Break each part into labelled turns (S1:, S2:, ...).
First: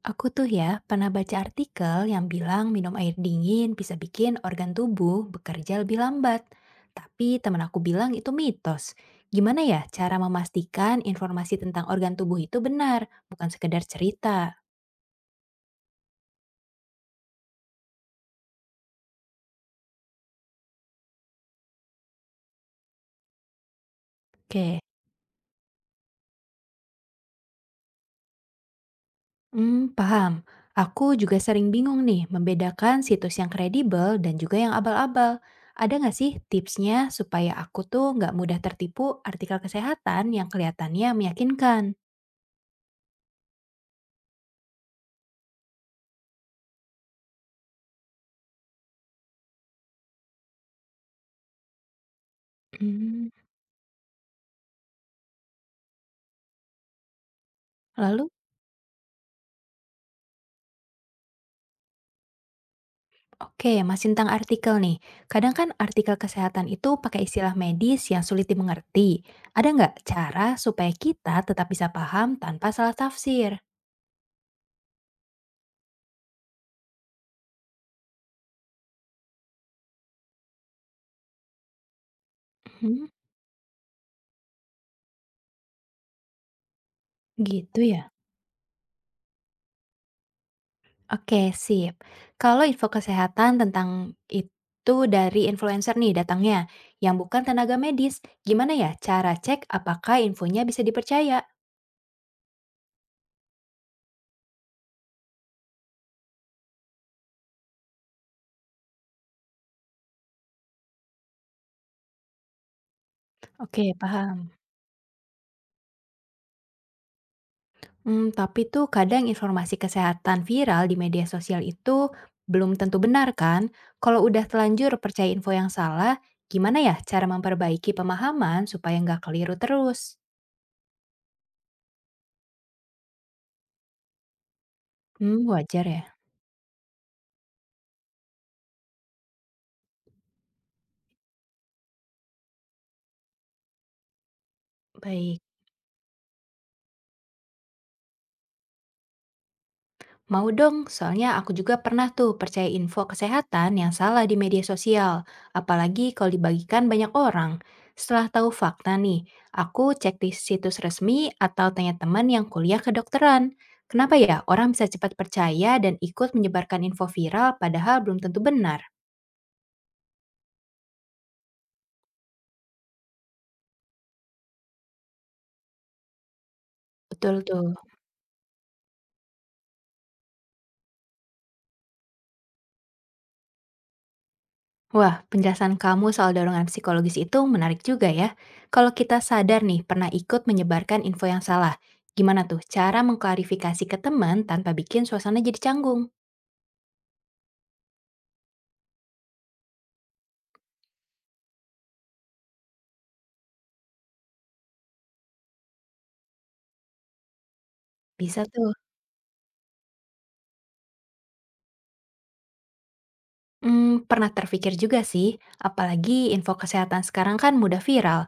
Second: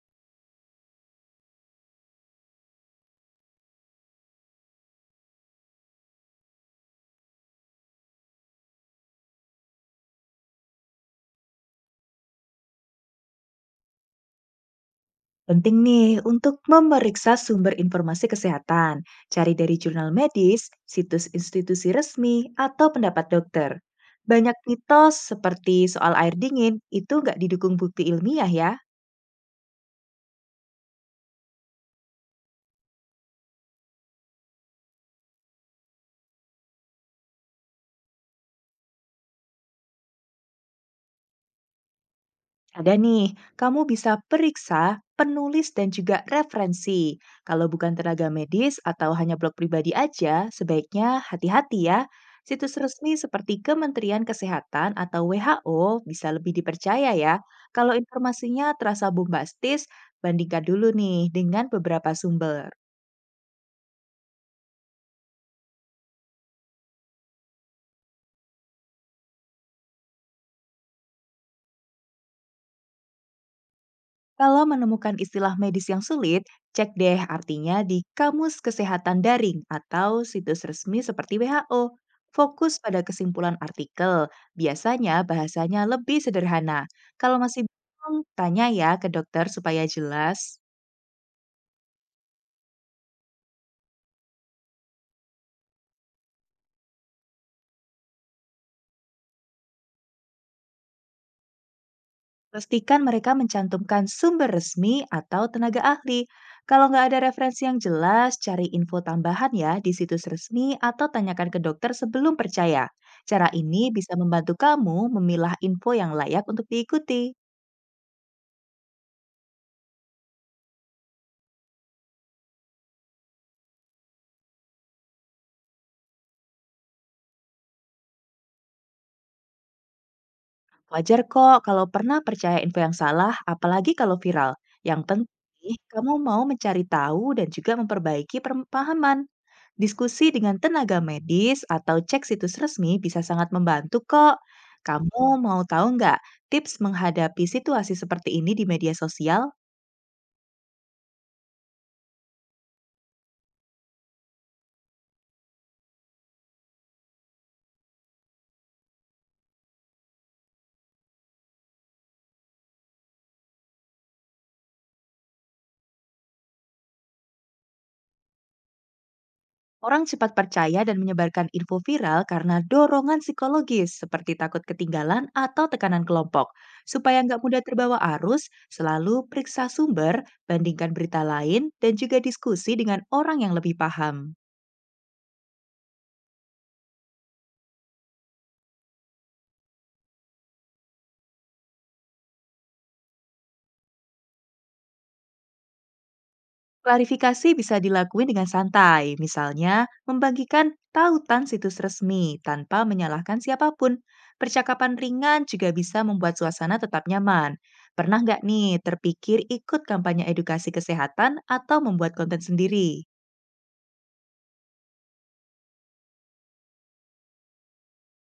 S1: Aku tuh ya pernah baca artikel yang bilang minum air dingin bisa bikin organ tubuh bekerja lebih lambat. Tapi teman aku bilang itu mitos. Gimana ya cara memastikan informasi tentang organ tubuh itu benar, bukan sekedar cerita?
S2: Penting nih untuk memeriksa sumber informasi kesehatan, cari dari jurnal medis, situs institusi resmi, atau pendapat dokter. Banyak
S1: Oke,
S2: mitos seperti soal air dingin itu nggak didukung bukti ilmiah ya.
S1: paham. Aku juga sering bingung nih membedakan situs yang kredibel dan juga yang abal-abal. Ada nggak sih tipsnya supaya aku tuh nggak mudah tertipu artikel kesehatan yang kelihatannya meyakinkan?
S2: Ada nih, kamu bisa periksa penulis dan juga referensi. Kalau bukan tenaga medis atau hanya blog pribadi aja, sebaiknya hati-hati ya. Situs resmi
S1: Hmm,
S2: seperti Kementerian Kesehatan atau WHO bisa lebih dipercaya ya. Kalau
S1: lalu?
S2: informasinya terasa bombastis, bandingkan dulu nih dengan beberapa sumber.
S1: Oke, masih tentang artikel nih. Kadang kan artikel kesehatan itu pakai istilah medis yang sulit dimengerti. Ada nggak cara supaya kita tetap bisa paham tanpa salah tafsir?
S2: Kalau menemukan istilah medis yang sulit, cek deh artinya di Kamus Kesehatan Daring atau situs resmi seperti WHO. Fokus pada
S1: Mhm,
S2: kesimpulan artikel, biasanya bahasanya lebih sederhana. Kalau masih
S1: gitu ya.
S2: bingung, tanya ya ke dokter supaya jelas.
S1: Oke, sip. Kalau info kesehatan tentang itu dari influencer nih datangnya, yang bukan tenaga medis, gimana ya cara cek apakah infonya bisa dipercaya?
S2: Pastikan mereka mencantumkan sumber resmi atau tenaga ahli. Kalau nggak ada referensi yang jelas, cari info tambahan ya di situs resmi atau tanyakan ke dokter sebelum percaya. Cara ini
S1: Oke,
S2: bisa
S1: paham.
S2: membantu kamu memilah info yang layak untuk diikuti.
S1: Hmm, tapi tuh kadang informasi kesehatan viral di media sosial itu belum tentu benar kan? Kalau udah telanjur percaya info yang salah, gimana ya cara memperbaiki pemahaman supaya nggak keliru terus?
S2: Wajar kok kalau pernah percaya info yang salah, apalagi kalau viral. Yang
S1: Hmm,
S2: penting,
S1: wajar
S2: kamu
S1: ya?
S2: mau mencari tahu dan juga memperbaiki pemahaman. Diskusi dengan tenaga medis atau cek situs resmi bisa sangat membantu kok. Kamu
S1: Baik.
S2: mau tahu nggak tips menghadapi situasi seperti ini di media sosial?
S1: Mau dong, soalnya aku juga pernah tuh percaya info kesehatan yang salah di media sosial, apalagi kalau dibagikan banyak orang. Setelah tahu fakta nih, aku cek di situs resmi atau tanya teman yang kuliah kedokteran. Kenapa ya orang bisa cepat percaya dan ikut menyebarkan info viral padahal belum tentu benar?
S2: Orang cepat percaya dan menyebarkan info viral karena dorongan psikologis seperti takut ketinggalan atau tekanan kelompok. Supaya
S1: Betul
S2: nggak mudah
S1: tuh.
S2: terbawa arus, selalu periksa sumber, bandingkan berita lain, dan juga diskusi dengan orang yang lebih paham.
S1: Wah, penjelasan kamu soal dorongan psikologis itu menarik juga ya. Kalau kita sadar nih pernah ikut menyebarkan info yang salah, gimana tuh cara mengklarifikasi ke teman tanpa bikin suasana jadi canggung?
S2: Klarifikasi bisa dilakuin dengan santai, misalnya membagikan tautan situs resmi tanpa menyalahkan siapapun. Percakapan ringan juga bisa membuat suasana tetap nyaman. Pernah nggak
S1: Bisa
S2: nih
S1: tuh.
S2: terpikir ikut kampanye edukasi kesehatan atau membuat konten sendiri?
S1: Pernah terpikir juga sih, apalagi info kesehatan sekarang kan mudah viral.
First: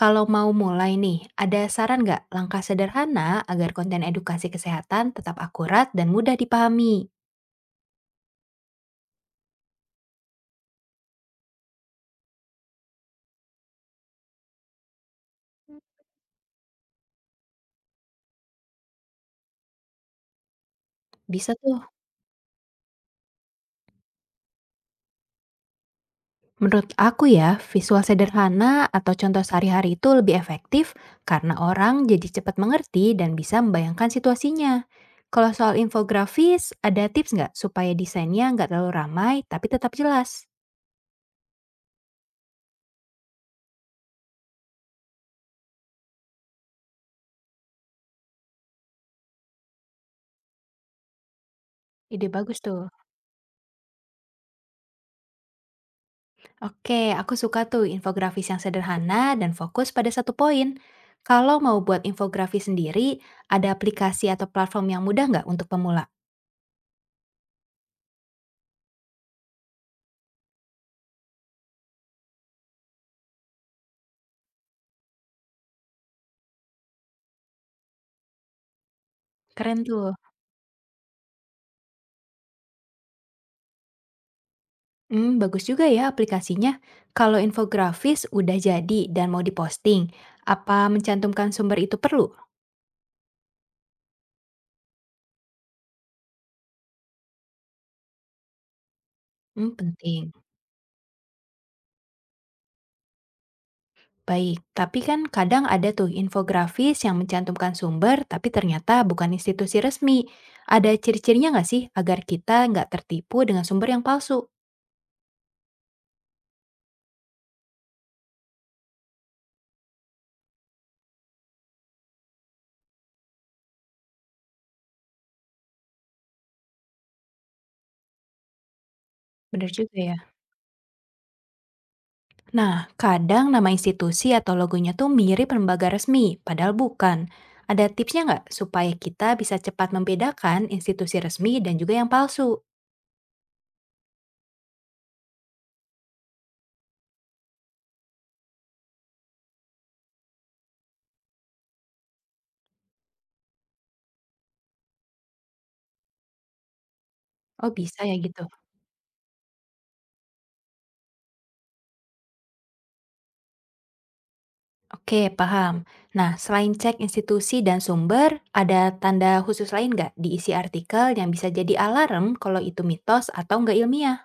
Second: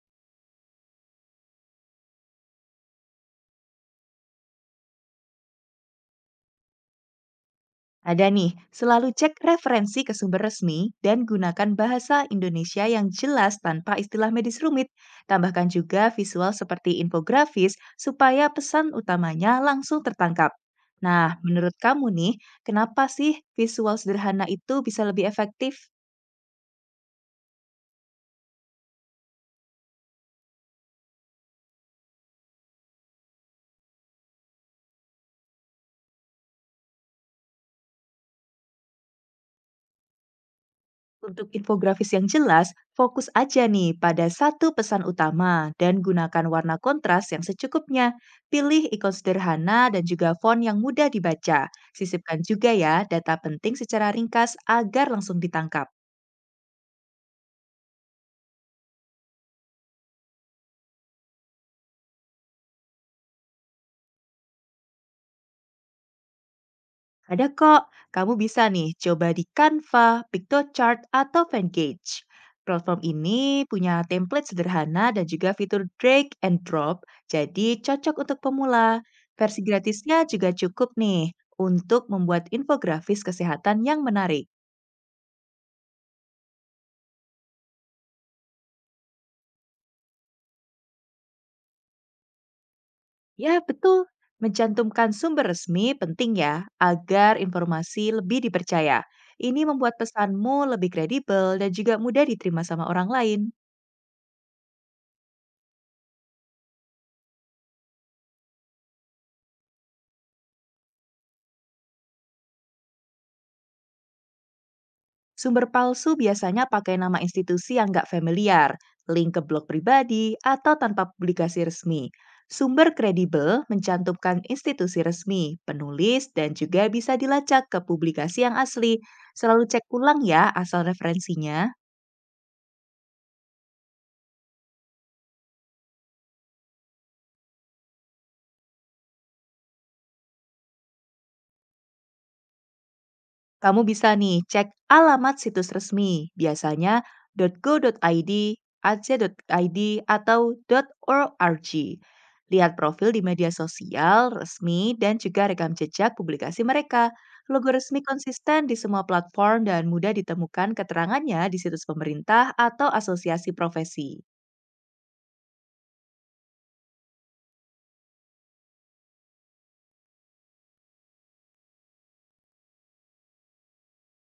S1: Kalau mau mulai nih, ada saran nggak langkah sederhana agar konten edukasi kesehatan tetap akurat dan mudah dipahami?
S2: Ada nih, selalu cek referensi ke sumber resmi dan gunakan bahasa Indonesia yang jelas tanpa istilah medis rumit. Tambahkan juga visual seperti infografis supaya pesan utamanya langsung tertangkap. Nah,
S1: Bisa
S2: menurut
S1: tuh.
S2: kamu nih, kenapa sih visual sederhana itu bisa lebih efektif?
S1: Menurut aku ya, visual sederhana atau contoh sehari-hari itu lebih efektif karena orang jadi cepat mengerti dan bisa membayangkan situasinya. Kalau soal infografis, ada tips nggak supaya desainnya nggak terlalu ramai tapi tetap jelas?
S2: Untuk infografis yang jelas, fokus aja nih pada satu pesan utama dan gunakan warna kontras yang secukupnya. Pilih ikon sederhana dan juga font yang mudah dibaca.
S1: Ide
S2: Sisipkan
S1: bagus
S2: juga
S1: tuh.
S2: ya data penting secara ringkas agar langsung ditangkap.
S1: Oke, aku suka tuh infografis yang sederhana dan fokus pada satu poin. Kalau mau buat infografis sendiri, ada aplikasi atau platform yang mudah nggak untuk pemula?
S2: Ada kok, kamu bisa nih coba di Canva, PictoChart, atau Vengage. Platform ini punya template sederhana dan juga fitur drag and drop, jadi cocok untuk pemula. Versi
S1: Keren tuh.
S2: gratisnya juga cukup nih untuk membuat infografis kesehatan yang menarik.
S1: Bagus juga ya aplikasinya. Kalau infografis udah jadi dan mau diposting, apa mencantumkan sumber itu perlu?
S2: Ya, betul. Mencantumkan sumber resmi penting ya, agar informasi lebih dipercaya. Ini
S1: Hmm,
S2: membuat
S1: penting.
S2: pesanmu lebih kredibel dan juga mudah diterima sama orang lain.
S1: Baik, tapi kan kadang ada tuh infografis yang mencantumkan sumber, tapi ternyata bukan institusi resmi. Ada ciri-cirinya nggak sih agar kita nggak tertipu dengan sumber yang palsu?
S2: Sumber palsu biasanya pakai nama institusi yang nggak familiar, link ke blog pribadi, atau tanpa publikasi resmi. Sumber kredibel mencantumkan institusi resmi, penulis, dan juga bisa dilacak ke publikasi yang asli. Selalu
S1: Bener
S2: cek
S1: juga ya.
S2: ulang ya asal referensinya.
S1: Nah, kadang nama institusi atau logonya tuh mirip lembaga resmi, padahal bukan. Ada tipsnya nggak supaya kita bisa cepat membedakan institusi resmi dan juga yang palsu?
S2: Kamu bisa nih cek alamat situs resmi, biasanya .go.id, ac.id, atau .org. Lihat profil di media sosial, resmi, dan juga rekam jejak publikasi mereka. Logo
S1: Oh
S2: resmi
S1: bisa ya gitu.
S2: konsisten di semua platform dan mudah ditemukan keterangannya di situs pemerintah atau asosiasi profesi.
S1: Oke, paham. Nah, selain cek institusi dan sumber, ada tanda khusus lain nggak di isi artikel yang bisa jadi alarm kalau itu mitos atau nggak ilmiah?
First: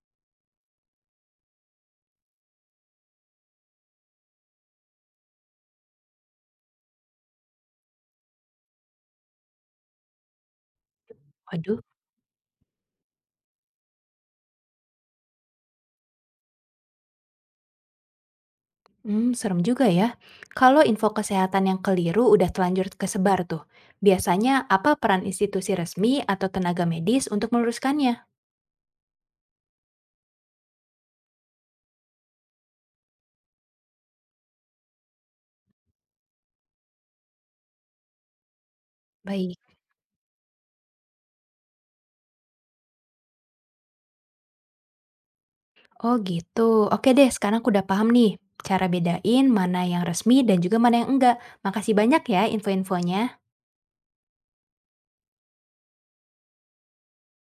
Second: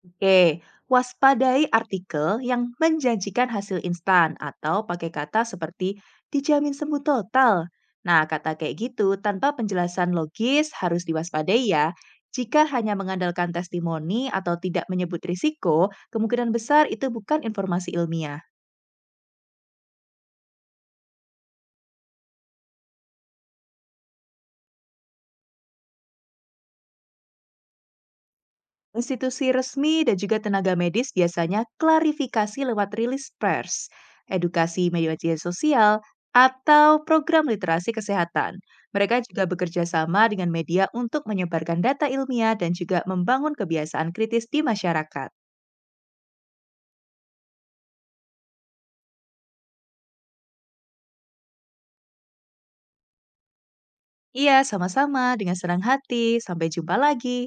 S2: Oke, waspadai artikel yang menjanjikan hasil instan atau pakai kata seperti dijamin sembuh total. Nah, kata kayak gitu tanpa penjelasan logis harus diwaspadai
S1: Waduh.
S2: ya. Jika hanya mengandalkan testimoni atau tidak menyebut risiko, kemungkinan besar itu bukan informasi ilmiah.
S1: Serem juga ya. Kalau info kesehatan yang keliru udah telanjur kesebar tuh, biasanya apa peran institusi resmi atau tenaga medis untuk meluruskannya?
S2: Institusi resmi dan juga tenaga medis biasanya klarifikasi lewat rilis pers, edukasi media sosial, atau program literasi kesehatan. Mereka juga
S1: Baik.
S2: bekerja sama dengan media untuk menyebarkan data ilmiah dan juga membangun kebiasaan kritis di masyarakat.
S1: Oh gitu. Oke deh, sekarang aku udah paham nih cara bedain mana yang resmi dan juga mana yang enggak. Makasih banyak ya info-infonya.
S2: Iya, sama-sama dengan senang hati. Sampai jumpa lagi.